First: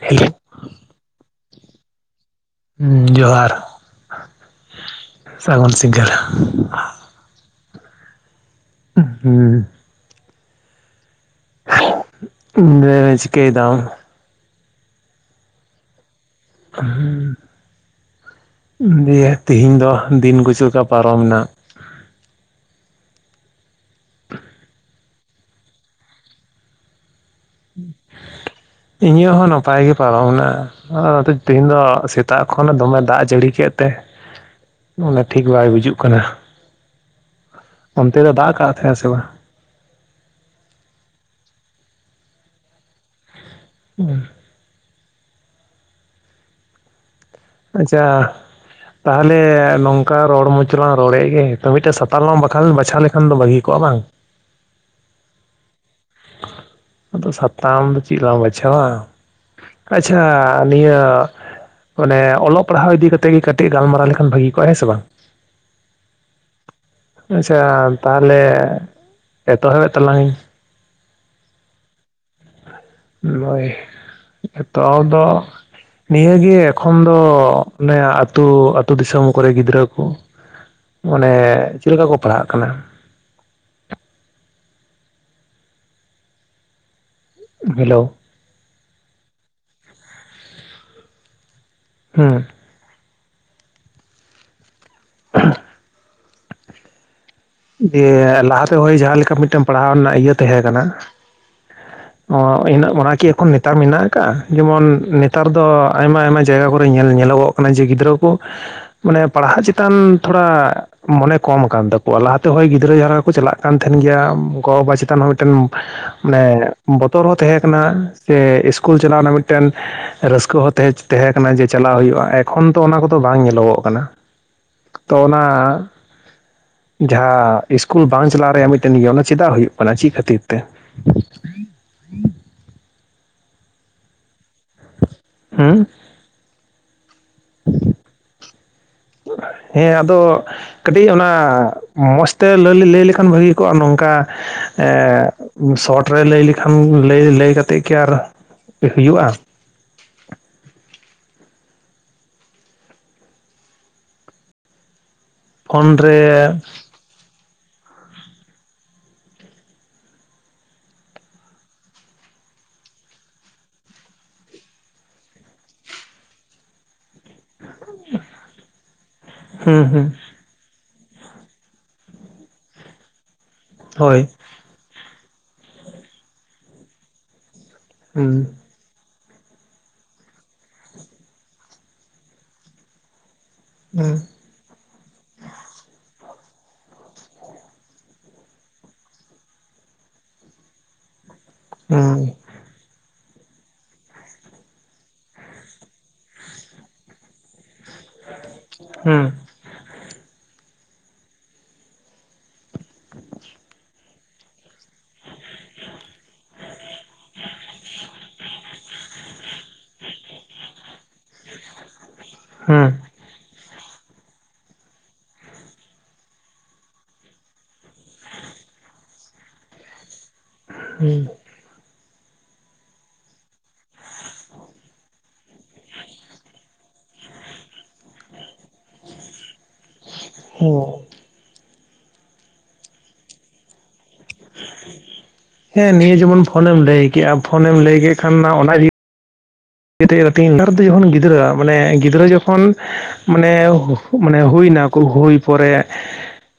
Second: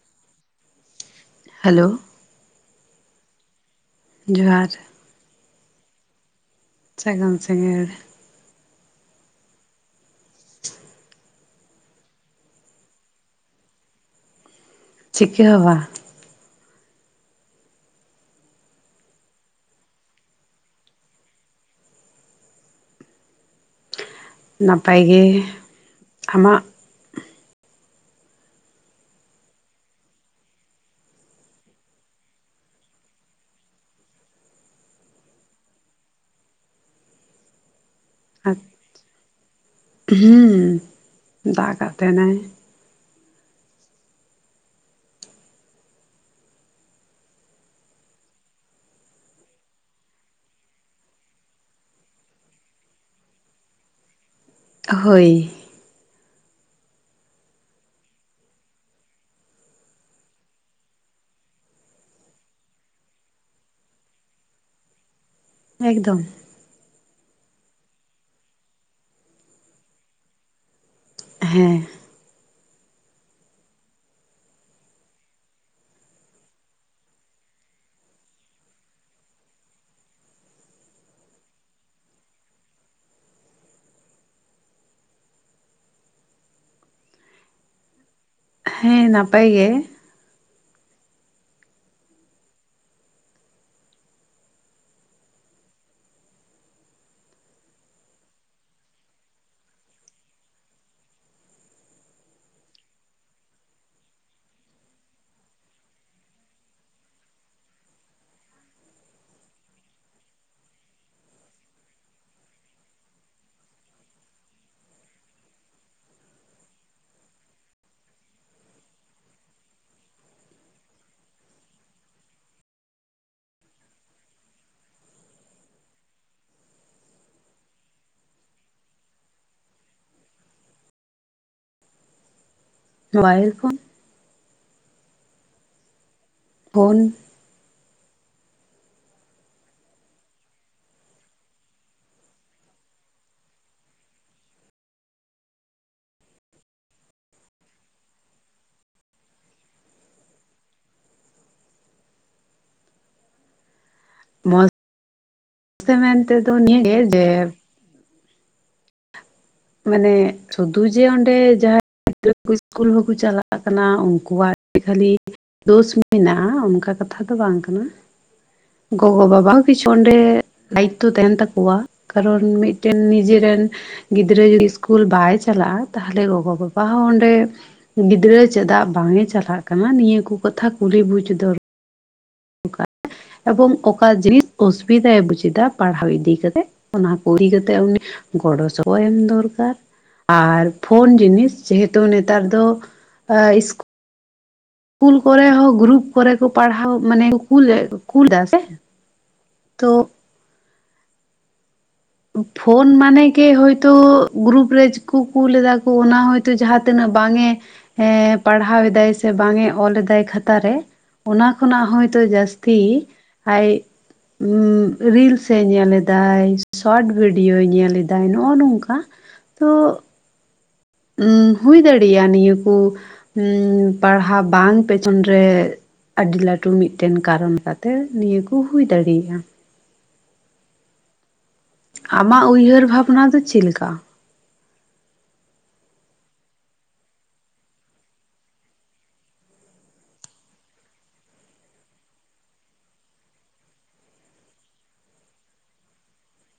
Hello, [unintelligible] hello? ᱦᱮᱸ, ᱡᱚᱦᱟᱨ ᱡᱚᱦᱟᱨ, ᱥᱟᱜᱩᱱ ᱥᱤᱜᱟᱹᱨ [unintelligible] ᱥᱟᱜᱟᱢ ᱥᱤᱸᱜᱟᱹᱲ, [unintelligible] ᱦᱮᱸ ᱚ [inaudible] [unintelligible] ᱤ ᱪᱤᱠ ᱫᱟᱢ? ᱪᱤᱠᱟᱹ ᱦᱚ ᱵᱟᱝ᱾ [unintelligible] ᱫᱤᱭᱮ ᱛᱮᱤᱦᱤᱧ ᱫᱚ ᱫᱤᱱ ᱜᱩᱪᱩ ᱞᱮᱠᱟ ᱯᱟᱨᱚᱢᱮᱱᱟ? ᱱᱟᱯᱟᱭ ᱜᱮ ᱟᱢᱟᱜ? [unintelligible] ᱤᱧᱟᱹᱜ ᱦᱚᱸ ᱱᱟᱯᱟᱭ ᱜᱮ ᱯᱟᱨᱚᱢᱮᱱᱟ᱾ ᱚ ᱛᱮᱤᱦᱤᱧ ᱫᱚ ᱥᱮᱛᱟᱜ ᱠᱷᱚᱱ ᱫᱚᱢᱮ ᱫᱟᱜ ᱡᱟᱹᱲᱤ ᱠᱮᱫ ᱛᱮ, ᱢᱚᱱᱟ ᱴᱷᱤᱠ ᱵᱟᱭ ᱵᱩᱡᱩᱜ ᱠᱟᱱᱟ᱾ ᱚ [inaudible] ᱚᱱᱛᱮ ᱫᱚ ᱫᱟᱜᱠᱟᱜ ᱛᱟᱦᱮᱜ ᱟᱭᱥᱮ ᱵᱟᱝ? ᱦᱩ ᱫᱟᱜ ᱠᱟᱜ ᱛᱟᱦᱮᱱᱟᱭ᱾ ᱦᱩᱸ [unintelligible] ᱟᱪᱪᱷᱟ, ᱛᱟᱦᱚᱞᱮ ᱱᱚᱝᱠᱟ ᱨᱚᱲ ᱢᱚᱡᱽᱞᱟᱝ ᱨᱚᱲᱮᱫ ᱜᱮ, ᱛᱚ ᱢᱤᱫᱴᱮᱡ ᱥᱟᱛᱟᱞ ᱞᱟᱝᱠᱷ ᱵᱟᱪᱷᱟᱣ ᱞᱮᱠᱷᱟᱱ ᱫᱚ ᱵᱷᱟᱹᱜᱤ ᱠᱚᱜᱼᱟ ᱵᱟᱝ᱾ ᱦᱳᱭ, ᱟᱫᱚ ᱥᱟᱛᱟᱢ ᱫᱚ ᱪᱮᱫ ᱞᱟᱝ ᱵᱟᱪᱷᱟᱣᱟ᱾ ᱟᱪᱪᱷᱟ ᱱᱤᱭᱟᱹ, ᱢᱟᱱᱮ ᱚᱞᱚᱜ ᱯᱟᱲᱦᱟᱣ ᱤᱫᱤᱠᱟ ᱠᱟᱛᱮᱜ ᱜᱮ ᱠᱟᱹᱴᱤᱡ ᱜᱟᱞᱢᱟᱨᱟᱣ ᱞᱮᱠᱷᱟᱱ ᱵᱷᱟᱹᱜᱤ ᱠᱚᱜᱼᱟ ᱦᱮᱸ ᱥᱮ ᱵᱟᱝ? ᱮᱠᱫᱚᱢ᱾ ᱟᱪᱪᱷᱟ ᱛᱟᱦᱚᱞᱮ ᱮᱛᱚᱦᱚᱵᱮᱫ ᱛᱟᱞᱟᱝ ᱟᱹᱧ᱾ ᱦᱮᱸ, ᱦᱚᱭ [unintelligible] ᱛᱚᱞ ᱫᱚ, ᱱᱤᱭᱟᱹᱟᱹᱜᱮ ᱮᱠᱷᱚᱱ ᱫᱚ ᱚᱱᱮ ᱟ ᱟᱹᱛᱩ ᱟᱛᱳ ᱫᱤᱥᱚᱢ ᱠᱚᱨᱮ ᱜᱤᱫᱽᱨᱟᱹ ᱠᱚ ᱢᱚᱱᱮ ᱪᱮᱫ ᱞᱮᱠᱟ ᱠᱚ ᱯᱟᱲᱦᱟᱜ ᱠᱟᱱᱟ? ᱦᱮᱞᱳ? ᱦᱮᱸ ᱱᱟᱯᱟᱭ ᱜᱮ ᱦᱮᱸ ᱦ ᱫᱤᱭᱮ ᱞᱟᱦᱟᱛᱮ ᱦᱳᱭ ᱡᱟᱦᱟᱸᱞᱮᱠᱟ ᱢᱤᱫᱴᱮᱱ ᱯᱟᱲᱦᱟᱣ ᱨᱮᱱᱟᱜ ᱤᱭᱟᱹ ᱛᱟᱦᱮᱸ ᱠᱟᱱᱟ ᱤ ᱚ ᱚᱦᱮᱱᱟᱜ ᱢᱚᱨᱥ ᱠᱤ ᱮᱠᱷᱚᱱ ᱱᱮᱛᱟᱨ ᱢᱮᱱᱟᱜ ᱟᱠᱟᱟᱜᱼᱟ ᱡᱮᱢᱚᱱ ᱱᱮᱛᱟᱨ ᱫᱚ ᱟᱭᱢᱟ ᱟᱭᱢᱟ ᱡᱟᱭᱜᱟ ᱠᱚᱨᱮ ᱧᱮᱞ ᱧᱮᱞᱚᱜᱚᱜ ᱠᱟᱱᱟ ᱚᱱᱮ ᱡᱮ ᱜᱤᱫᱽᱨᱟᱹ ᱠᱚ ᱢᱟᱱᱮ ᱯᱟᱲᱦᱟᱜ ᱪᱮᱛᱟᱱ ᱛᱷᱚᱲᱟ ᱢᱚᱱᱮ ᱠᱚᱢ ᱠᱟᱱ ᱛᱟᱠ ᱞᱟᱦᱟᱛᱮ ᱦᱚᱭ ᱜᱤᱫᱽᱨᱟᱹ ᱡᱟᱦᱟ ᱞᱮᱠᱟ ᱠᱚ ᱪᱟᱞᱟᱜ ᱠᱟᱱ ᱛᱟᱦᱮᱱ ᱜᱮᱭᱟ ᱜᱚᱼᱵᱟᱵᱟ ᱪᱮᱛᱟᱱ ᱦᱚᱸ ᱢᱤᱫᱴᱮᱱ ᱢᱟᱱᱮ ᱵᱚᱛᱚᱨ ᱦᱚᱸ ᱛᱟᱦᱮᱸ ᱠᱟᱱᱟ ᱥᱮ ᱤᱥᱠᱩᱞ ᱪᱟᱞᱟᱣ ᱨᱮᱱᱟᱜ ᱢᱤᱫᱴᱮᱱ ᱨᱟᱹᱥᱠᱟᱹ ᱦᱚᱸ ᱛᱟᱦᱮᱪ ᱛᱟᱦᱮᱸ ᱠᱟᱱᱟ ᱡᱮ ᱪᱟᱞᱟᱜ ᱦᱩᱭᱩᱜᱼᱟ ᱮᱠᱷᱚᱱ ᱛᱚ ᱚᱱᱟ ᱠᱚᱫᱚ ᱵᱟᱝ ᱧᱮᱞᱚᱜᱚᱜ ᱠᱟᱱᱟ ᱦ ᱛᱚ ᱚᱱᱟ ᱡᱟᱦᱟᱸᱦᱟ ᱤᱥᱠᱩᱞ ᱵᱟᱝ ᱪᱟᱞᱟᱜ ᱨᱮᱭᱟᱜ ᱢᱤᱫᱴᱮᱱ ᱤᱭᱟᱹ ᱚᱱᱥ ᱪᱮᱫᱟᱜ ᱦᱩᱭᱩᱜ ᱠᱟᱱᱟ ᱪᱮᱫ ᱠᱷᱟᱹᱛᱤᱨ ᱛᱮ? ᱢᱚᱵᱟᱭᱤᱞ ᱠᱷᱚᱱ ᱦᱩ ᱯᱷᱳᱱ ᱦᱮᱸ ᱟᱫᱚ ᱠᱟᱹᱴᱤᱡ ᱚᱱᱟ ᱢᱚᱡᱽ ᱛᱮ ᱞᱟᱹᱭ ᱞᱮᱠᱷᱟᱱ ᱵᱷᱟᱹᱜᱤ ᱠᱚᱜᱼᱟ ᱱᱚᱝᱠᱟ ᱮ ᱥᱚᱴ ᱨᱮ ᱞᱟᱹᱭ ᱞᱮᱠᱷᱟᱱ ᱞᱟᱹᱭ ᱠᱟᱛᱮ ᱜᱤ ᱟᱨ ᱦᱩᱭᱩᱜᱼᱟ ᱢᱚᱡ ᱛᱮ ᱯᱷᱳᱱ ᱨᱮ ᱢᱮᱱᱛᱮᱛᱚ ᱱᱤᱭᱟᱹ ᱜᱮ ᱡᱮ ᱢᱟᱱᱮ ᱥᱩᱫᱷᱩ ᱡᱮ ᱚᱸᱰᱮ ᱡᱟᱦᱟᱸ [inaudible] ᱥᱤᱥᱠᱩᱞ ᱦᱚᱸᱠᱚ ᱪᱟᱞᱟᱜ ᱠᱟᱱᱟ ᱩᱱᱠᱩᱣᱟᱜ ᱠᱷᱟᱹᱞᱤ ᱫᱳᱥ ᱢᱮᱱᱟᱜᱼᱟ ᱚᱱᱠᱟ ᱠᱟᱛᱷᱟ ᱫᱚ ᱵᱟᱝ ᱠᱟᱱᱟ ᱜᱚᱜᱚ ᱵᱟᱵᱟ ᱦᱚᱸ ᱦᱩᱸ ᱠᱤᱪᱷᱩ ᱦᱩᱸ ᱚᱸᱰᱮ ᱫᱟᱭᱤᱛᱛᱚ ᱛᱟᱦᱮᱱ ᱛᱟᱠᱚᱣᱟ ᱠᱟᱨᱚᱱ ᱢᱤᱫᱴᱮᱱ ᱱᱤᱡᱮᱨᱮᱱ ᱦᱳᱭ ᱜᱤᱫ ᱜᱤᱫᱽᱨᱟᱹ ᱡᱩᱫᱤ ᱤᱥᱠᱩᱞ ᱵᱟᱭ ᱪᱟᱞᱟᱜᱼᱟ ᱛᱟᱦᱞᱮ ᱜᱚᱜᱚ ᱵᱟᱵᱟ ᱦᱚᱸ ᱚᱸᱰᱮ ᱦᱩᱸ ᱜᱤᱫᱽᱨᱟᱹ ᱪᱮᱫᱟᱜ ᱵᱟᱝᱮ ᱪᱟᱞᱟᱜ ᱠᱟᱱᱟ ᱱᱤᱭᱟᱹ ᱠᱚ ᱠᱟᱛᱷᱟ ᱠᱩᱞᱤ ᱵᱩᱡ ᱫᱚᱨ ᱮᱵᱚᱝ ᱚᱠᱟ ᱦᱩᱸ ᱡᱤᱱᱤᱥ ᱚᱥᱩᱵᱤᱫᱷᱟᱭ ᱵᱩᱡ ᱮᱫᱟ ᱯᱟᱲᱦᱟᱣ ᱤᱫᱤ ᱠᱟᱛᱮᱫ ᱚᱱᱟ ᱠᱚ ᱤᱫᱤ ᱠᱟᱛᱮᱫ ᱩᱱᱤ ᱜᱚᱲᱚ ᱥᱚᱦᱚᱫ ᱮᱢ ᱫᱚᱨᱠᱟᱨ ᱟᱨ ᱯᱷᱳᱱ ᱡᱤᱱᱤᱥ ᱡᱮᱦᱮᱛᱩ ᱦᱩᱸ ᱱᱮᱛᱟᱨ ᱫᱚ ᱮ ᱤᱥ ᱠᱩᱞ ᱠᱚᱨᱮ ᱦᱚᱸ ᱜᱨᱩᱯ ᱠᱚᱨᱮ ᱠᱚ ᱯᱟᱲᱦᱟᱣ ᱢᱟᱱᱮ ᱠᱩᱞᱮ ᱠᱩᱞ ᱫᱟ ᱥᱮ ᱦᱩᱸ ᱛᱚ ᱯᱷᱳᱱ ᱢᱟᱱᱮ ᱜᱮ ᱦᱳᱭᱛᱳ ᱜᱨᱩᱯ ᱨᱮᱡᱠᱚ ᱠᱩᱞ ᱮᱫᱟ ᱠᱚ ᱚᱱᱟ ᱦᱳᱭᱛᱳ ᱡᱟᱦᱟᱸ ᱛᱤᱱᱟᱹᱜ ᱵᱟᱝ ᱮ ᱦᱮᱸ ᱯᱟᱲᱦᱟᱣ ᱮᱫᱟᱭ ᱥᱮ ᱵᱟᱝ ᱮ ᱚᱞᱮᱫᱟᱭ ᱠᱷᱟᱛᱟᱨ ᱨᱮ ᱚᱱᱟ ᱠᱷᱚᱱᱟᱜ ᱦᱚᱭᱛᱳ ᱡᱟᱹᱥᱛᱤ ᱦᱩᱸ ᱟᱡ ᱨᱤᱞᱥ ᱮ ᱧᱮᱞ ᱮᱫᱟᱭ᱾ ᱥᱚᱨᱚᱴ ᱵᱷᱤᱰᱭᱳ ᱧᱮᱞᱮᱫᱟᱭ ᱱᱚᱜᱚ ᱱᱚᱝᱠᱟ ᱛᱚ ᱦᱩᱸ ᱦᱩᱭ ᱫᱟᱲᱮᱭᱟᱜᱼᱟ ᱱᱤᱭᱟᱹ ᱠᱚ ᱯᱟᱲᱦᱟᱣ ᱵᱟᱝ ᱯᱮᱪᱷᱚᱱ ᱨᱮ ᱟᱹᱰᱤ ᱞᱟᱹᱴᱩ ᱢᱤᱫᱴᱮᱱ ᱠᱟᱨᱚᱱ ᱠᱟᱛᱮᱜ ᱱᱤᱭᱟᱹ ᱠᱚ ᱦᱩᱭ ᱫᱟᱲᱮᱭᱟ᱾ ᱦᱮ ᱟᱢᱟᱜ ᱩᱭᱦᱟᱹᱨ ᱵᱷᱟᱵᱽᱱᱟ ᱫᱚ ᱪᱮᱫ ᱞᱮᱠᱟ? ᱦᱮᱸ ᱱᱤᱭᱟᱹ ᱡᱮᱢᱚᱱ ᱯᱷᱳᱱᱮᱢ ᱞᱟᱹᱭ ᱠᱮᱫᱮᱜᱼᱟ ᱯᱷᱳᱱᱮᱢ ᱞᱟᱹᱭ ᱠᱮᱫ ᱠᱷᱟᱱ ᱚᱱᱟ ᱡᱤ [inaudible] ᱫᱚ ᱡᱚᱠᱷᱚᱱ ᱜᱤᱫᱽᱨᱟᱹᱜ ᱢᱟᱱᱮ ᱜᱤᱫᱽᱨᱟᱹ ᱡᱚᱠᱷᱚᱱ, ᱢᱟᱱᱮ ᱢᱟᱱᱮ ᱦᱩᱭ ᱱᱟ ᱦᱩᱭ ᱯᱚᱨᱮ,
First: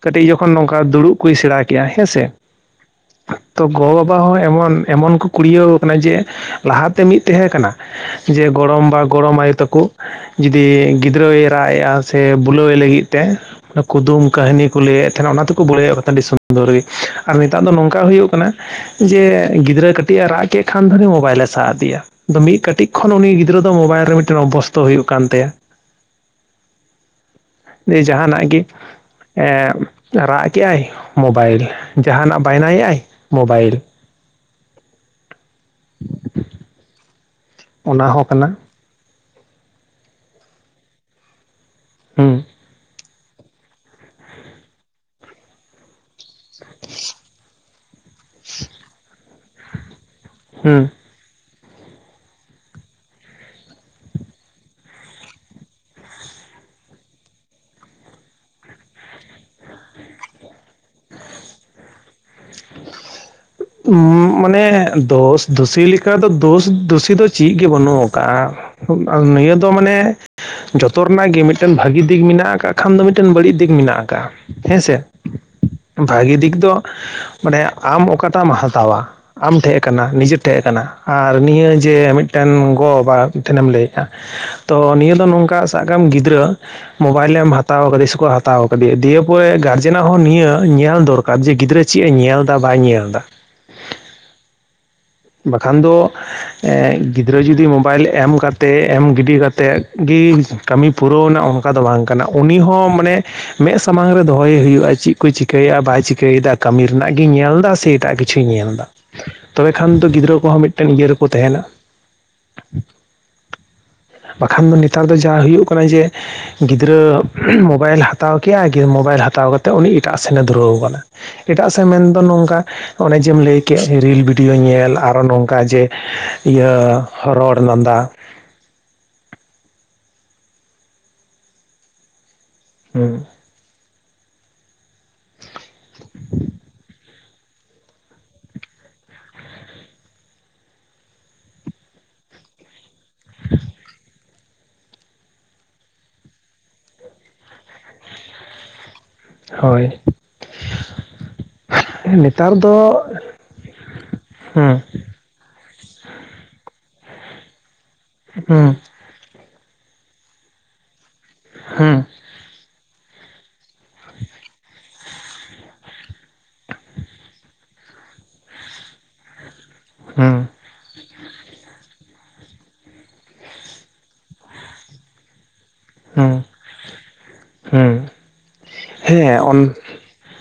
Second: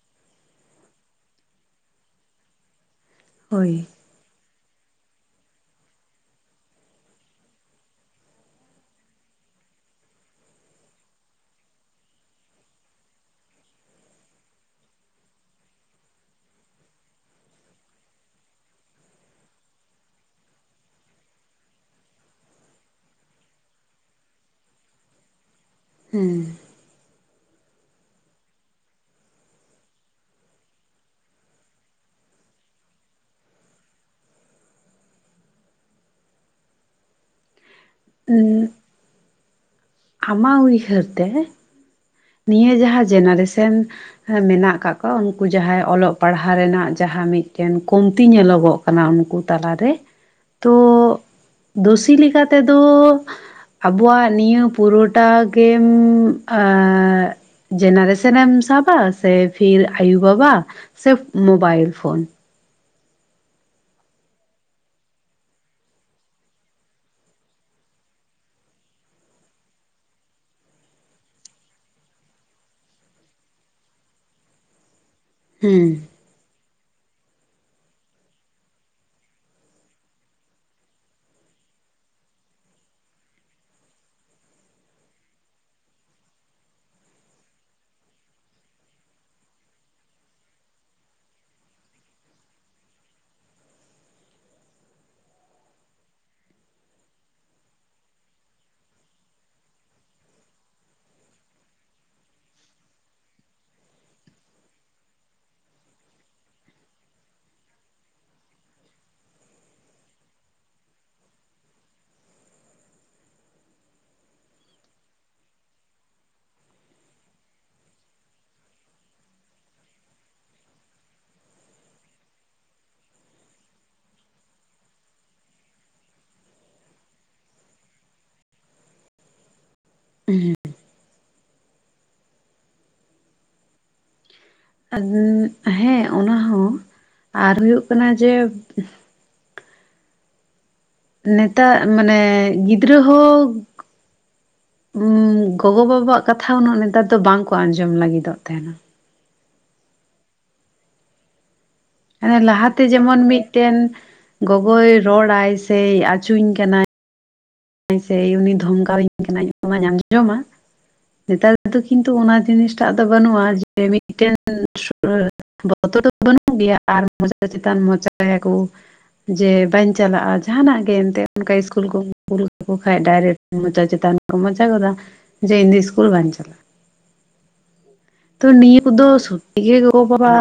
ᱠᱟᱹᱴᱤᱡ ᱡᱚᱠᱷᱚᱱ ᱱᱚᱝᱠᱟ ᱫᱩᱲᱩᱵ ᱠᱚᱭ ᱥᱮᱬᱟ ᱠᱮᱜᱼᱟ ᱦᱮᱸ ᱥᱮ? ᱛᱚ ᱦᱳᱭ ᱜᱚ ᱵᱟᱵᱟ ᱦᱚᱸ ᱮᱢᱚᱱ ᱮᱢᱚᱱ ᱠᱚ ᱠᱩᱲᱤᱭᱟᱹᱣ ᱠᱟᱱᱟ ᱡᱮ ᱞᱟᱦᱟᱛᱮ ᱢᱤᱫ ᱛᱟᱦᱮᱸ ᱠᱟᱱᱟ? ᱡᱮ ᱜᱚᱲᱚᱢ ᱵᱟ ᱜᱚᱲᱚᱢ ᱟᱭᱩ ᱛᱟᱠᱚ᱾ ᱡᱩᱫᱤ ᱜᱤᱫᱽᱨᱟᱹᱭ ᱨᱟᱜ ᱮᱼᱟᱜ ᱥᱮ ᱵᱩᱞᱟᱹᱣ ᱮ ᱞᱟᱹᱜᱤᱫ ᱛᱮ᱾ ᱠᱩᱫᱩᱢ ᱠᱟᱹᱦᱱᱤ ᱠᱚ ᱞᱟᱹᱭᱮᱫ ᱛᱟᱦᱮᱱᱟ ᱚᱱᱟ ᱛᱮᱠᱚ ᱵᱩᱞᱟᱹᱭᱮᱫ ᱛᱟᱦᱮᱸᱱᱟ ᱟᱹᱰᱤ ᱥᱩᱱᱫᱚᱨ ᱜᱮ ᱟᱨ ᱱᱮᱛᱟᱨ ᱫᱚ ᱱᱚᱝᱠᱟ ᱦᱩᱭᱩᱜ ᱠᱟᱱᱟ? ᱡᱮ ᱜᱤᱫᱽᱨᱟᱹ ᱠᱟᱹᱴᱤᱡ ᱮ ᱨᱟᱜ ᱠᱮᱫ ᱠᱷᱟᱱ ᱫᱷᱚᱨᱮ ᱢᱳᱵᱟᱭᱤᱞᱮ ᱥᱟᱵ ᱟᱫᱮᱭᱟ ᱫᱚ ᱢᱤᱫ ᱠᱟᱹᱴᱤᱡ ᱠᱟᱹᱴᱤᱡ ᱠᱷᱚᱱ ᱩᱱᱤ ᱜᱤᱫᱽᱨᱟᱹ ᱫᱚ ᱢᱳᱵᱟᱭᱤᱞ ᱨᱮ ᱢᱤᱫᱴᱮᱱ ᱚᱵᱚᱥᱛᱚ ᱦᱩᱭᱩᱜ ᱠᱟᱱ ᱛᱟᱭᱟ᱾ ᱦᱩᱸ, ᱡᱮ ᱡᱟᱦᱟᱱᱟᱜ ᱜᱮ, ᱨᱟᱜ ᱠᱮᱜᱼᱟᱭ ᱢᱚᱵᱟᱭᱤᱞ ᱡᱟᱦᱟᱱᱟᱜ ᱵᱟᱭᱱᱟᱭᱮᱜᱼᱟᱭ ᱢᱚᱵᱟᱭᱤᱞ᱾ ᱚᱱᱟ ᱦᱚᱸ ᱠᱟᱱᱟ᱾ ᱟᱢᱟᱜ ᱩᱭᱦᱟᱹᱨ ᱛᱮ᱾ ᱦᱩᱸ ᱱᱤᱭᱟᱹ ᱡᱟᱦᱟᱸ ᱡᱮᱱᱟᱨᱮᱥᱮᱱ ᱢᱮᱱᱟᱜ ᱟᱠᱟᱜ ᱠᱚᱣᱟ ᱩᱱᱠᱩ ᱡᱟᱦᱟᱸᱭ ᱚᱞᱚᱜ ᱯᱟᱲᱦᱟᱣ ᱨᱮᱱᱟᱜ ᱡᱟᱦᱟᱸ ᱢᱤᱫ ᱴᱮᱱ ᱠᱚᱢᱛᱤ ᱧᱮᱞᱚᱜᱚᱜ ᱠᱟᱱᱟ ᱩᱱᱠᱩ ᱛᱟᱞᱟᱨᱮ ᱛᱚ, ᱦᱩᱸ ᱫᱩᱥᱤ ᱞᱮᱠᱟ ᱛᱮᱫᱚ, ᱟᱵᱚᱣᱟᱜ ᱱᱤᱭᱟᱹ ᱯᱩᱨᱚᱴᱟ ᱜᱮᱢ ᱟ ᱡᱮᱱᱟᱨᱮᱥᱮᱱ ᱮᱢ ᱥᱟᱵᱟ ᱥᱮ ᱯᱷᱤᱨ ᱟᱭᱩ ᱵᱟᱵᱟ᱾ ᱥᱮ ᱢᱳᱵᱟᱭᱤᱞ ᱯᱷᱳᱱ᱾ [unintelligible] ᱢᱟᱱᱮ ᱫᱳᱥ ᱫᱩᱥᱤ ᱞᱮᱠᱟ ᱫᱚ ᱫᱳᱥ ᱫᱩᱥᱤ ᱫᱚ ᱪᱮᱫ ᱜᱮ ᱵᱟᱹᱱᱩᱜ ᱠᱟᱜᱼᱟ᱾ ᱱᱤᱭᱟᱹ ᱫᱚ ᱢᱟᱱᱮ, ᱡᱚᱛᱚ ᱨᱮᱱᱟᱜ ᱜᱮ ᱢᱤᱫᱴᱮᱱ ᱵᱷᱟᱹᱜᱤ ᱫᱤᱠ ᱢᱮᱱᱟᱜ ᱠᱟᱜ ᱠᱷᱟᱱ ᱫᱚ ᱢᱤᱫᱴᱮᱱ ᱵᱟᱹᱲᱤᱡᱽ ᱫᱤᱠ ᱢᱮᱱᱟᱜ ᱠᱟᱜᱼᱟ᱾ ᱦᱮᱸ ᱥᱮ? ᱦᱩᱸ, ᱵᱷᱟᱜᱤ ᱫᱤᱠ ᱫᱚ, ᱢᱟᱱᱮ ᱟᱢ ᱚᱠᱟᱴᱟᱜ ᱮᱢ ᱦᱟᱛᱟᱣᱟ᱾ ᱟᱢ ᱴᱷᱮᱡ ᱠᱟᱱᱟ, ᱱᱤᱡᱮ ᱴᱷᱮᱡ ᱠᱟᱱᱟ, ᱟᱨ ᱱᱤᱭᱟᱹ ᱡᱮ ᱢᱤᱫᱴᱮᱱ ᱜᱚ ᱵᱟᱵᱟ ᱴᱷᱮᱱᱮᱢ ᱞᱟᱹᱭᱮᱫᱼᱟ᱾ ᱛᱚ ᱱᱤᱭᱟᱹ ᱫᱚ ᱱᱚᱝᱠᱟ ᱥᱟᱵᱽ ᱠᱟᱢ ᱜᱤᱫᱽᱨᱟᱹ ᱢᱳᱵᱟᱭᱤᱞᱮᱢ ᱦᱟᱛᱟᱣ ᱠᱟᱫᱮᱭᱟ ᱥᱮ ᱠᱚ ᱦᱟᱛᱟᱣ ᱠᱟᱫᱮᱭᱟ, ᱫᱤᱭᱮ ᱯᱚᱨᱮ ᱜᱟᱨᱡᱮᱱᱟᱜ ᱦᱚᱸ ᱱᱤᱭᱟᱹ ᱧᱮᱞ ᱫᱚᱨ ᱠᱟᱨ ᱡᱮ ᱜᱤᱫᱽᱨᱟᱹ ᱪᱮᱫ ᱮ ᱧᱮᱞ ᱫᱟ ᱵᱟᱭ ᱧᱮᱞ ᱫᱟ᱾ ᱵᱟᱠᱷᱟᱱ ᱫᱚ ᱜᱤᱫᱽᱨᱟᱹ ᱡᱩᱫᱤ ᱢᱳᱵᱟᱭᱤᱞ ᱮᱢ ᱠᱟᱛᱮᱫ ᱮᱢ ᱜᱤᱰᱤ ᱠᱟᱛᱮᱫ ᱜᱤ ᱠᱟᱹᱢᱤ ᱯᱩᱨᱟᱹᱣ ᱱᱟ ᱚᱝᱠᱟ ᱫᱚ ᱵᱟᱝ ᱠᱟᱱᱟ ᱩᱱᱤ ᱦᱚᱸ ᱢᱟᱱᱮ ᱢᱮᱫ ᱥᱟᱢᱟᱝ ᱨᱮ ᱫᱚᱦᱚᱭᱮ ᱦᱩᱭᱩᱜᱼᱟ ᱪᱤᱫ ᱠᱚ ᱪᱤᱠᱟᱹᱭᱮᱜᱼᱟ ᱵᱟᱭ ᱪᱤᱠᱟᱹᱭ ᱫᱟ ᱠᱟᱹᱢᱤ ᱨᱮᱱᱟᱜ ᱜᱮ ᱧᱮᱞ ᱫᱟ ᱥᱮ? ᱮᱴᱟᱜ ᱠᱤᱪᱷᱩᱭ ᱧᱮᱞᱫᱟ᱾ ᱠᱷᱟᱱ ᱫᱚ ᱜᱤᱫᱽᱨᱟᱹ ᱠᱚᱦᱚᱸ ᱢᱤᱫᱴᱮᱱ ᱤᱭᱟᱹ ᱨᱮᱠᱚ ᱛᱟᱦᱮᱱᱟ᱾ ᱵᱟᱠᱷᱟᱱ ᱫᱚ ᱱᱮᱛᱟᱨ ᱫᱚ ᱡᱟ ᱦᱩᱭᱩᱜ ᱠᱟᱱᱟ ᱡᱮ ᱜᱤᱫᱽᱨᱟᱹ ᱩᱸᱢ ᱢᱳᱵᱟᱭᱤᱞ ᱦᱟᱛᱟᱣ ᱠᱮᱜᱼᱟᱭ ᱢᱳᱵᱟᱭᱤᱞ ᱦᱟᱛᱟᱣ ᱠᱟᱛᱮᱜ ᱩᱱᱤ ᱮᱴᱟᱜ ᱥᱮᱱᱮ ᱫᱷᱩᱨᱟᱹᱣ ᱠᱟᱱᱟ᱾ ᱮᱴᱟᱜ ᱥᱮᱜ ᱢᱮᱱ ᱫᱚ ᱱᱚᱝᱠᱟ ᱚᱱᱮ ᱡᱮᱢ ᱞᱟᱹᱭ ᱠᱮᱫ ᱨᱤᱞ ᱵᱷᱤᱰᱭᱳ ᱧᱮᱞ ᱟᱨᱚ ᱱᱚᱝᱠᱟ ᱡᱮ ᱤᱭᱟᱹ ᱨᱚᱲ ᱞᱟᱸᱫᱟ᱾ ᱦᱩᱸ, ᱦᱩᱸ, ᱟᱫᱩᱸ ᱦᱮᱸ ᱚᱱᱟ ᱦᱚᱸ ᱟᱨ ᱦᱩᱭᱩᱜ ᱠᱟᱱᱟ ᱡᱮ ᱱᱮᱛᱟ ᱢᱟᱱᱮ ᱜᱤᱫᱽᱨᱟᱹ ᱦᱚᱸ ᱜᱚᱜᱚ ᱵᱟᱵᱟᱣᱟᱜ ᱠᱟᱛᱷᱟ ᱩᱱᱟᱹᱜ ᱱᱮᱛᱟᱨ ᱫᱚ ᱵᱟᱝ ᱠᱚ ᱟᱸᱡᱚᱢ ᱞᱟᱹᱜᱤᱫ ᱚᱜ ᱛᱟᱦᱮᱱᱟ᱾ ᱦᱳᱭ᱾ ᱦᱟᱱᱮ ᱱᱮᱛᱟᱨ ᱞᱟᱦᱟ ᱫᱚ ᱛᱮ ᱡᱮᱢᱚᱱ ᱢᱤᱫᱴᱮᱱ ᱦᱩᱸ ᱜᱚᱜᱚᱭ ᱨᱚᱲᱟᱭ ᱥᱮᱭ ᱟᱪᱩᱧ ᱠᱟᱱᱟᱭ ᱥᱮ ᱩᱱᱤ ᱦᱩᱸ ᱫᱷᱚᱢᱠᱟᱣ ᱤᱧ ᱠᱟᱱᱟᱭ ᱚᱱᱟᱧ ᱟᱸᱡᱚᱢᱟ, ᱱᱮᱛᱟᱨ ᱫᱚ ᱦᱩᱸ ᱠᱤᱱᱛᱩ ᱚᱱᱟ ᱡᱤᱱᱤᱥ ᱴᱟᱜ ᱫᱚ ᱵᱟᱹᱱᱩᱜᱼᱟ ᱡᱮ ᱢᱤᱫᱴᱮᱱ [unintelligible] ᱵᱚᱛᱚᱨ ᱫᱚ ᱵᱟᱹᱱᱩᱜ ᱜᱮᱭᱟ ᱟᱨ ᱢᱚᱪᱟ ᱪᱮᱛᱟᱱ ᱢᱚᱪᱟᱭᱟ ᱠᱚ ᱡᱮ ᱵᱟᱹᱧ ᱪᱟᱞᱟᱜᱼᱟ ᱦᱩᱸ ᱡᱟᱦᱟᱱᱟᱜ ᱜᱮ ᱮᱱᱛᱮᱫ ᱚᱱᱠᱟ ᱤᱥᱠᱩᱞ ᱠᱚ᱾ ᱠᱩᱞ ᱠᱟᱠᱚ ᱠᱷᱟᱡ ᱰᱟᱭᱨᱮᱠᱴ ᱢᱚᱡᱟ ᱪᱮᱛᱟᱱ ᱠᱚ ᱢᱚᱡᱟ ᱜᱚᱫᱟ ᱡᱮ ᱤᱧ ᱫᱚ ᱤᱥ ᱯᱩᱨᱟᱹ ᱵᱟᱧ ᱦᱩᱸ ᱪᱟᱞᱟᱜᱼᱟ ᱦᱩᱸ ᱛᱚ ᱱᱤᱭᱟᱹ ᱠᱚᱫᱚ ᱦᱮᱸ ᱥᱚᱛᱤ ᱚᱱ ᱜᱮ ᱜᱚᱜᱚ ᱵᱟᱵᱟ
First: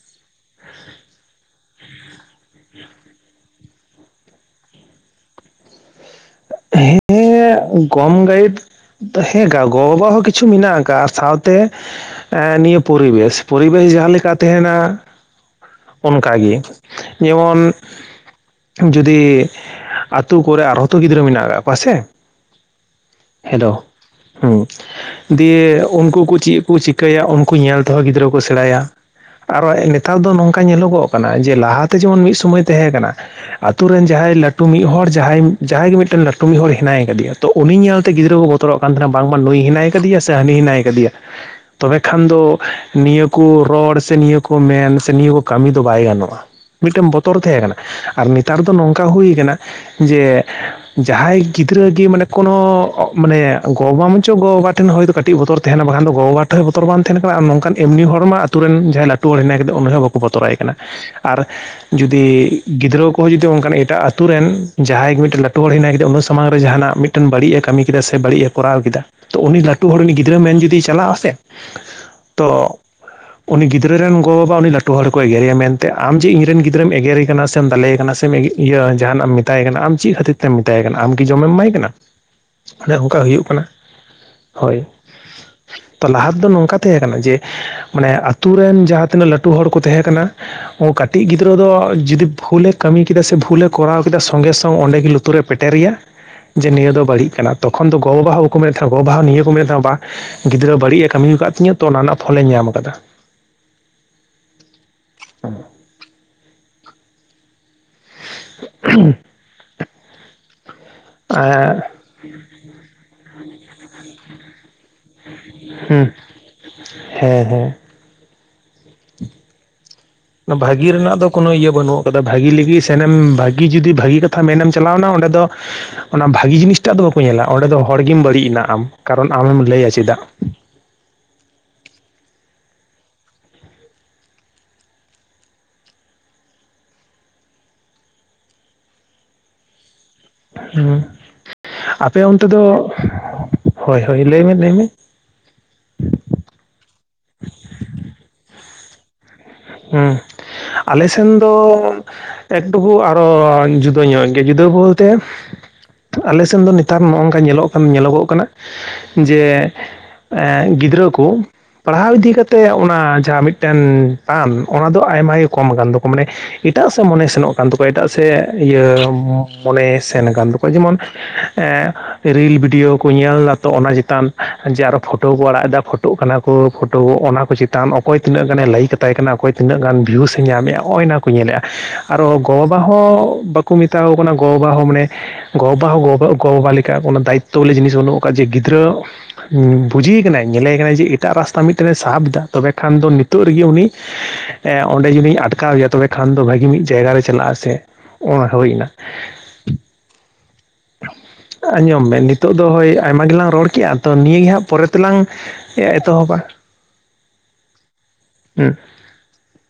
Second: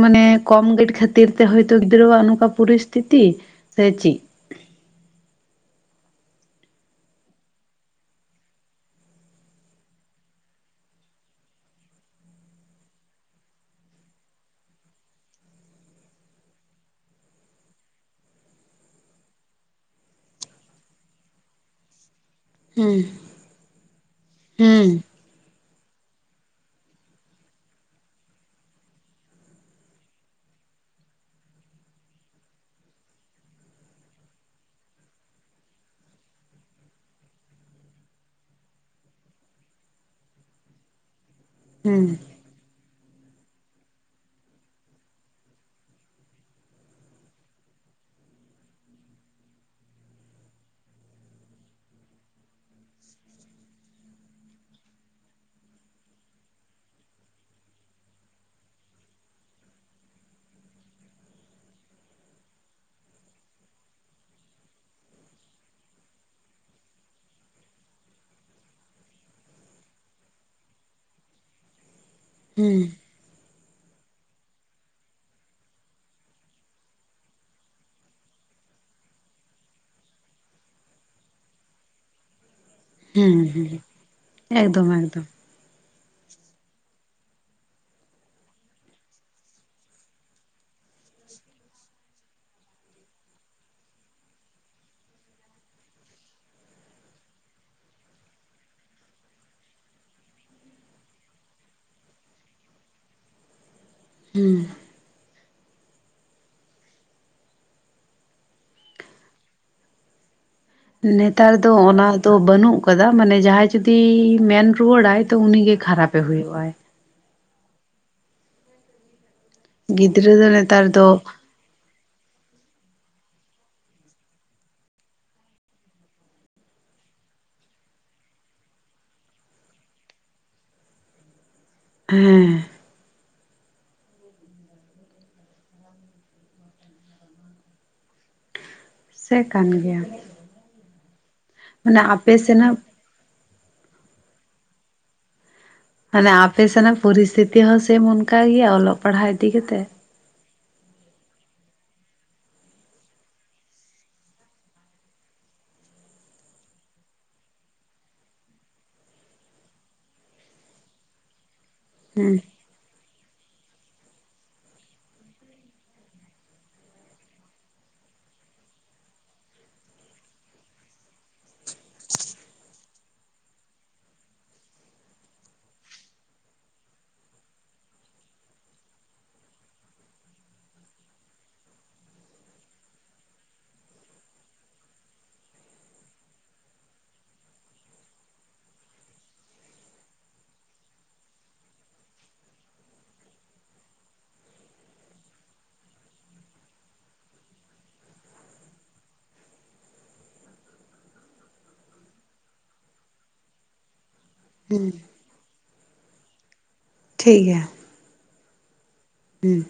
ᱢᱟᱱᱮ ᱠᱚᱢ ᱜᱟᱭᱤᱰ ᱠᱷᱟᱹᱛᱤᱨ ᱛᱮ ᱦᱳᱭ ᱛᱚ ᱜᱤᱫᱽᱨᱟᱹᱣᱟᱜ ᱱᱚᱝᱠᱟ ᱯᱚᱨᱤᱥᱛᱤᱛᱤ ᱥᱮ ᱪᱤᱫ? ᱦᱮᱸ ᱠᱚᱢ ᱜᱟᱭᱤᱰ ᱦᱮᱸᱠᱟ ᱜᱚ ᱵᱟᱵᱟ ᱦᱚᱸ ᱠᱤᱪᱷᱩ ᱢᱮᱱᱟᱜ ᱟᱠᱟᱜ-ᱟ ᱥᱟᱶᱛᱮ ᱮᱸᱻᱱᱤᱭᱟᱹ ᱯᱚᱨᱤᱵᱮᱥ, ᱯᱚᱨᱤᱵᱮᱥ ᱡᱟᱦᱟ ᱞᱮᱠᱟ ᱛᱟᱸᱦᱮᱱᱟ ᱚᱱᱠᱟᱜᱮ ᱡᱮᱢᱚᱱ ᱡᱩᱫᱤ ᱟᱹᱛᱩ ᱠᱚᱨᱮ ᱟᱨ ᱦᱚᱸ ᱛᱚ ᱜᱤᱫᱽᱨᱟᱹ ᱢᱮᱱᱟᱜ ᱠᱟᱜ ᱠᱚᱣᱟ ᱥᱮ ᱦᱩᱸ᱾ ᱦᱮᱞᱳ ᱦᱩᱸ᱾ ᱫᱤᱭᱮ ᱩᱱᱠᱩ ᱠᱚ ᱪᱮᱫ ᱠᱚ ᱪᱤᱠᱟᱹᱭᱟ ᱩᱱᱠᱩ ᱧᱮᱞ ᱛᱮᱦᱚᱸ ᱜᱤᱫᱽᱨᱟᱹ ᱠᱚ ᱥᱮᱲᱟᱭ-ᱟ᱾ ᱟᱨᱚ ᱮ ᱱᱮᱛᱟᱨ ᱫᱚ ᱱᱚᱝᱠᱟ ᱧᱮᱞᱚ ᱜᱚᱜ ᱠᱟᱱᱟ ᱡᱮ ᱞᱟᱦᱟ ᱛᱮ ᱡᱮᱢᱚᱱ ᱢᱤᱫ ᱥᱚᱢᱚᱭ ᱛᱟᱦᱮᱸ ᱠᱟᱱᱟ ᱟᱛᱩ ᱨᱮᱱ ᱡᱟᱦᱟᱭ ᱞᱟᱹᱴᱩ ᱢᱤᱫ ᱦᱚᱲ ᱡᱟᱦᱟᱭ ᱡᱟᱦᱟᱭ ᱜᱮ ᱢᱤᱫᱴᱮᱱ ᱞᱟᱹᱴᱩ ᱢᱤᱫ ᱦᱚᱲ ᱦᱮᱱᱟᱭᱟ ᱠᱟᱫᱮᱭᱟ ᱛᱚ ᱩᱱᱤ ᱧᱮᱞᱛᱮ ᱜᱤᱫᱽᱨᱟᱹ ᱠᱚ ᱵᱚᱛᱚᱨᱚᱜ ᱠᱟᱱ ᱛᱟᱦᱮᱱᱟ ᱵᱟᱝ ᱢᱟ ᱱᱩᱭ ᱦᱮᱱᱟᱭ ᱠᱟᱹᱫᱤᱭᱟ ᱥᱮ ᱦᱟᱱᱤ ᱦᱮᱱᱟᱭ ᱠᱟᱫᱤᱭᱟ [unintelligible] ᱛᱚᱵᱮ ᱠᱷᱟᱱ ᱫᱚ ᱱᱤᱭᱟᱹ ᱠᱚ ᱨᱚᱲ ᱥᱮ ᱱᱤᱭᱟᱹ ᱠᱚ ᱢᱮᱱ ᱥᱮ ᱱᱤᱭᱟᱹ ᱠᱚ ᱠᱟᱹᱢᱤ ᱫᱚ ᱵᱟᱭ ᱜᱟᱱᱚᱜ-ᱟ᱾ ᱢᱤᱫᱴᱮᱱ ᱵᱚᱛᱚᱨ ᱛᱟᱦᱮᱸ ᱠᱟᱱᱟ᱾ ᱟᱨ ᱱᱮᱛᱟᱨ ᱫᱚ ᱱᱚᱝᱠᱟ ᱦᱩᱭ ᱠᱟᱱᱟ ᱡᱮ [unintelligible] ᱡᱟᱦᱟᱭ ᱜᱤᱫᱽᱨᱟᱹ ᱜᱮ ᱢᱟᱱᱮ ᱠᱳᱱᱚ ᱢᱟᱱᱮ ᱜᱚ ᱵᱟ ᱢᱟᱪᱚ ᱜᱚ ᱵᱟᱵᱟ ᱴᱷᱮᱱ ᱦᱚᱭ ᱛᱚ ᱠᱟᱹᱴᱤᱡ ᱵᱚᱛᱚᱨ ᱛᱟᱦ ᱵᱟᱠᱷᱟᱱ ᱫᱚ ᱜᱚᱜᱚ ᱵᱟᱵᱟ ᱴᱷᱮᱱ ᱦᱚᱸ ᱵᱚᱛᱚᱨ ᱵᱟᱝᱱᱟ ᱵᱟᱠᱷᱟᱱ ᱫᱚ ᱜᱚ ᱵᱟᱵᱟ ᱴᱷᱮᱡ ᱵᱚᱛᱚᱨ ᱵᱟᱝ ᱛᱟᱦᱮᱱ ᱠᱟᱱᱟ᱾ ᱟᱨ ᱱᱚᱝᱠᱟᱱ ᱮᱢᱱᱤ ᱦᱚᱲ ᱢᱟ ᱟᱛᱩ ᱨᱮᱱ ᱡᱟᱦᱟᱭ ᱞᱟᱹᱴᱩ ᱦᱚᱲ ᱦᱮᱱᱟᱭ ᱠᱟᱫᱮ ᱩᱱᱤ ᱦᱚᱸ ᱵᱟᱠᱚ ᱵᱚᱛᱚᱨᱟᱭ ᱠᱟᱱᱟ᱾ ᱟᱨ ᱡᱩᱫᱤ ᱜᱤᱫᱽᱨᱟᱹ ᱠᱚᱦᱚᱸ ᱡᱩᱫᱤ ᱚᱱᱠᱟᱱ ᱮᱴᱟᱜ ᱟᱛᱳ ᱨᱮᱱ ᱡᱟᱦᱟᱭ ᱜᱮ ᱢᱤᱫᱴᱟᱱ ᱞᱟᱹᱴᱩ ᱦᱚᱲ ᱦᱮᱱᱟᱭ ᱠᱮᱫᱟ᱾ ᱩᱱᱟᱹ ᱦᱚᱲ ᱥᱟᱢᱟᱝ ᱨᱮ ᱡᱟᱦᱟᱱᱟᱜ ᱢᱤᱫᱴᱮᱱ ᱵᱟᱹᱲᱤᱡ ᱮ ᱠᱟᱹᱢᱤ ᱠᱮᱫᱟ ᱥᱮ ᱵᱟᱹᱲᱤᱡ ᱮ ᱠᱚᱨᱟᱣ ᱠᱮᱫᱟ᱾ ᱛᱚ ᱩᱱᱤ ᱞᱟᱹᱴᱩ ᱦᱚᱲ ᱜᱤᱫᱽᱨᱟᱹ ᱢᱮᱱ ᱡᱩᱫᱤᱭ ᱪᱟᱞᱟᱜ-ᱟ ᱥᱮ [inaudible] ᱛᱚ ᱩᱱᱤ ᱜᱤᱫᱽᱨᱟᱹ ᱨᱮᱱ ᱜᱚ ᱵᱟᱵᱟ ᱩᱱᱤ ᱞᱟᱹᱴᱩ ᱦᱚᱲ ᱠᱚ ᱮᱜᱨᱮᱭᱟ ᱢᱮᱱᱛᱮ ᱟᱢ ᱡᱮ ᱤᱧ ᱨᱮᱱ ᱜᱤᱫᱽᱟᱹᱢ ᱮᱜᱮᱨᱮ ᱠᱟᱱᱟ ᱥᱮᱢ ᱫᱟᱞᱮ ᱠᱟᱱᱟ ᱥᱮᱢ ᱤᱭᱟᱹ ᱡᱟᱦᱟᱱᱟᱜ ᱮᱢ ᱢᱮᱛᱟᱭ ᱠᱟᱱᱟ ᱟᱢ ᱪᱮᱫ ᱠᱷᱟᱹᱛᱤᱨ ᱛᱮᱢ ᱢᱮᱛᱟᱭ ᱠᱟᱱᱟ ᱟᱢ ᱠᱤ ᱡᱚᱢᱮᱢ ᱮᱢᱟᱭ ᱠᱟᱱᱟ? ᱚᱱᱮ ᱚᱱᱠᱟ ᱦᱩᱸ ᱦᱩᱭᱩᱜ ᱠᱟᱱᱟ ᱦᱩᱸ ᱦᱳᱭ ᱮᱠᱫᱚᱢ ᱮᱠᱫᱚᱢ ᱛᱚ ᱞᱟᱦᱟ ᱛᱮᱫᱚ ᱱᱚᱝᱠᱟ ᱛᱟᱦᱮᱸ ᱠᱟᱱᱟ ᱡᱮ ᱢᱟᱱᱮ ᱟᱛᱩ ᱨᱮᱱ ᱡᱟᱦᱟᱸ ᱛᱤᱱᱟᱹᱜ ᱞᱟᱹᱴᱩ ᱦᱚᱲ ᱠᱚ ᱛᱟᱦᱮᱸ ᱠᱟᱱᱟ᱾ ᱠᱟᱹᱴᱤᱡ ᱜᱤᱫᱽᱨᱟᱹ ᱫᱚ ᱡᱩᱫᱤ ᱵᱷᱩᱞᱮ ᱠᱟᱹᱢᱤ ᱠᱮᱫᱟ ᱥᱮ ᱵᱷᱩᱞᱮ ᱠᱚᱨᱟᱣ ᱠᱮᱫᱟ ᱥᱚᱸᱜᱮ ᱥᱚᱝ ᱛᱚ ᱚᱸᱰᱮ ᱜᱮ ᱞᱩᱛᱩᱨᱮ ᱯᱮᱴᱮᱨ ᱨᱮᱭᱟ ᱡᱮ ᱱᱤᱭᱟᱹ ᱫᱚ ᱵᱟᱹᱲᱤᱡ ᱠᱟᱱᱟ᱾ ᱛᱚᱠᱷᱚᱱ ᱫᱚ ᱜᱚ ᱵᱟᱵᱟ ᱵᱟᱠᱚ ᱢᱮᱱᱮᱫ ᱛᱟᱦᱮᱫᱟ ᱜᱚ ᱵᱟᱵᱟ ᱱᱤᱭᱟᱹ ᱠᱚ ᱢᱮᱱ ᱛᱟᱦᱮᱱᱟ ᱵᱟ ᱜᱤᱫᱽᱨᱟᱹ ᱵᱟᱹᱲᱤᱡ ᱮ ᱠᱟᱹᱢᱤ ᱟᱠᱟᱫ ᱛᱤᱧᱟᱹ ᱛᱚ ᱚᱱᱟ ᱨᱮᱱᱟᱜ ᱯᱷᱚᱞᱮᱧ ᱧᱟᱢ ᱟᱠᱟᱫᱟ ᱾ ᱦᱩᱸ᱾ [inaudible] [inaudible] ᱱᱮᱛᱟᱨ ᱫᱚ ᱚᱱᱟ ᱛᱚ ᱵᱟᱹᱱᱩᱜ ᱟᱠᱟᱫᱟ, ᱢᱟᱱᱮ ᱡᱟᱸᱦᱟᱸᱭ ᱡᱩᱫᱤ ᱢᱮᱱ ᱨᱩᱣᱟᱹᱲᱟᱭ ᱛᱚ ᱩᱱᱤ ᱜᱮ ᱦᱩᱸ ᱠᱷᱟᱨᱟᱯᱮ ᱦᱩᱭᱩᱜᱼᱟ ᱾ ᱦᱮᱸ ᱦᱮᱸ ᱜᱤᱫᱽᱨᱟᱹ ᱫᱚ ᱱᱮᱛᱟᱨ ᱵᱷᱟᱜᱤ ᱨᱮᱱᱟᱜ ᱫᱚ ᱠᱳᱱᱳ ᱤᱭᱟᱹ ᱵᱟᱹᱱᱩᱜ᱾ ᱵᱷᱟᱜᱤ ᱞᱟᱹᱜᱤᱫ ᱥᱮᱱᱮᱢ ᱵᱷᱟᱜᱤ ᱡᱩᱫᱤ ᱵᱷᱟᱹᱜᱤ ᱠᱟᱛᱷᱟ ᱢᱮᱱᱮᱢ ᱪᱟᱞᱟᱣᱮᱱᱟ ᱚᱸᱰᱮ ᱫᱚ ᱚᱱᱟ ᱵᱷᱟᱜᱤ ᱡᱤᱱᱤᱥᱴᱟᱜ ᱫᱚ ᱵᱟᱠᱚ ᱧᱮᱞᱟ ᱚᱸᱰᱮ ᱫᱚ ᱦᱚᱲᱜᱮᱢ ᱵᱟᱹᱲᱤᱡ ᱮᱱᱟ ᱟᱢ, ᱠᱟᱨᱚᱱ ᱟᱢᱮᱢ ᱞᱟᱹᱭᱟ ᱪᱮᱫᱟᱜ ᱾ ᱦᱮᱸ [unintelligible] ᱥᱮ ᱠᱟᱱ ᱜᱮᱭᱟ ᱾ ᱦᱮ ᱟᱯᱮ ᱚᱱᱛᱮ ᱫᱚ ᱥᱮᱱᱟᱜ ᱦᱳᱭ ᱦᱳᱭ ᱞᱟᱹᱭᱢ ᱞᱟᱹᱭᱢᱮ ᱾ ᱢᱟᱱᱮ ᱟᱯᱮᱥᱮᱱ ᱨᱮᱱᱟᱜ ᱯᱚᱨᱤᱥᱛᱷᱤᱛᱤ ᱦᱚᱸ ᱥᱮᱢ ᱚᱱᱠᱟ ᱜᱮᱭᱟ ᱚᱞᱚᱜ ᱯᱟᱲᱦᱟ ᱤᱫᱤ ᱠᱟᱛᱮᱜ ᱦᱮᱸ ᱟᱞᱮ ᱥᱮᱱ ᱫᱚ ᱮᱠᱴᱩᱠᱩ ᱟᱨᱚ ᱡᱩᱫᱟᱹ ᱧᱚᱜ ᱜᱮᱭᱟ, ᱡᱩᱫᱟᱹ ᱵᱚᱞᱛᱮ ᱟᱞᱮ ᱥᱮᱱ ᱫᱚ ᱱᱮᱛᱟᱨ ᱱᱚᱜᱼ ᱱᱚᱝᱠᱟ ᱧᱮᱞᱚᱜ ᱠᱟᱱ ᱧᱮᱞᱚᱜᱚᱜ ᱠᱟᱱᱟ ᱡᱮ ᱮ ᱜᱤᱫᱽᱨᱟᱹ ᱠᱚ ᱯᱟᱲᱦᱟᱣ ᱤᱫᱤ ᱦᱮᱸ ᱠᱟᱛᱮᱫ ᱚᱱᱟ ᱡᱟᱸᱦᱟᱸ ᱢᱤᱫᱴᱮᱱ ᱴᱟᱱ ᱚᱱᱟ ᱫᱚ ᱟᱭᱢᱟᱜ ᱜᱮ ᱠᱚᱢ ᱟᱠᱟᱱᱟ ᱛᱟᱠᱚᱣᱟ ᱢᱟᱱᱮ ᱮᱴᱟᱜ ᱥᱮᱫ ᱢᱚᱱᱮ ᱥᱮᱱᱚᱜ ᱠᱟᱱ ᱛᱟᱠᱚᱣᱟ ᱮᱴᱟᱜ ᱥᱮᱫ ᱤᱭᱟᱹ ᱢᱚᱱᱮ ᱥᱮᱱ ᱟᱠᱟᱱ ᱛᱟᱠᱚᱣᱟ ᱡᱮᱢᱚᱱ ᱨᱤᱞ ᱵᱷᱤᱰᱭᱳ ᱠᱚ ᱧᱮᱞ ᱫᱟ ᱛᱚ ᱚᱱᱟ ᱪᱮᱛᱟᱱ ᱡᱮ ᱟᱨᱚ ᱯᱷᱳᱴᱳ ᱠᱚ ᱟᱲᱟᱜ ᱮᱫᱟ ᱯᱷᱳᱴᱳ ᱴᱳᱜ ᱠᱟᱱᱟ ᱠᱚ ᱯᱷᱳᱴᱳ ᱚᱱᱟ ᱠᱚ ᱪᱮᱛᱟᱱ ᱚᱠᱚᱭ ᱛᱤᱱᱟᱹᱜ ᱜᱟᱱᱮ ᱞᱟᱹᱭᱤᱠ ᱟᱜ [inaudible] ᱠᱟᱱᱟ ᱚᱠᱚᱭ ᱛᱱᱟᱹ ᱜᱟᱱ ᱵᱷᱤᱭᱩᱥ ᱮ ᱧᱟᱢᱮᱫᱼᱟ, ᱱᱚᱜᱚᱭ ᱚᱱᱟ ᱠᱚ ᱧᱮᱞᱮᱜᱼᱟ ᱟᱨ ᱜᱚ-ᱵᱟᱵᱟ ᱦᱚᱸ [inaudible] ᱢᱮᱛᱟ ᱠᱩ ᱠᱟᱱᱟ ᱜᱚ-ᱵᱟᱵᱟ ᱦᱚᱸ ᱢᱟᱱᱮ ᱜᱚᱼᱵᱟ ᱦᱚᱸ ᱜᱚ-ᱵᱟ ᱜᱚᱼᱵᱟᱵᱟ ᱞᱮᱠᱟ ᱠᱳᱱᱳ ᱫᱟᱭᱤᱛᱛᱚ ᱵᱚᱞᱮ ᱡᱤᱱᱤᱥ ᱵᱟᱹᱱᱩᱜ ᱟᱠᱟᱫᱟ ᱡᱮ ᱜᱤᱫᱽᱨᱟᱹ ᱵᱩᱡᱷᱤ ᱮ ᱠᱟᱱᱟᱭ ᱧᱮᱞᱮ ᱠᱟᱱᱟᱭ ᱡᱮ ᱮᱴᱟᱜ ᱨᱟᱥᱛᱟ ᱢᱤᱫᱴᱮᱱᱮ ᱥᱟᱵ ᱮᱫᱟ ᱛᱚᱵᱮ ᱠᱷᱟᱱ ᱫᱚ ᱱᱤᱛᱚᱜ ᱨᱮᱜᱮ ᱩᱱᱤ ᱮ ᱚᱸᱰᱮ ᱡᱩᱫᱤᱧ ᱟᱴᱠᱟᱣᱮᱭᱟ ᱛᱚᱵᱮ ᱠᱷᱟᱱ ᱫᱚ ᱵᱷᱟᱹᱜᱤ ᱢᱤᱫ ᱡᱟᱭᱜᱟ ᱨᱮ ᱪᱟᱞᱟᱜ ᱟᱥᱮ ᱚᱱᱟ ᱦᱩᱭ ᱮᱱᱟ ᱾ ᱟᱸᱡᱚᱢ ᱢᱮ ᱱᱤᱛᱳᱜ ᱫᱚ ᱦᱳᱭ ᱟᱭᱢᱟ ᱜᱮᱞᱟᱝ ᱨᱚᱲ ᱠᱮᱜᱼᱟ ᱛᱚ ᱱᱤᱭᱟᱹ ᱜᱮ ᱦᱟᱸᱜ ᱯᱚᱨᱮ ᱛᱮᱞᱟᱝ ᱮ ᱮᱛᱚᱦᱚᱵᱟ ᱾ ᱴᱷᱤᱠ ᱜᱮᱭᱟ ᱾ ᱦᱩᱸ ᱦᱮᱸ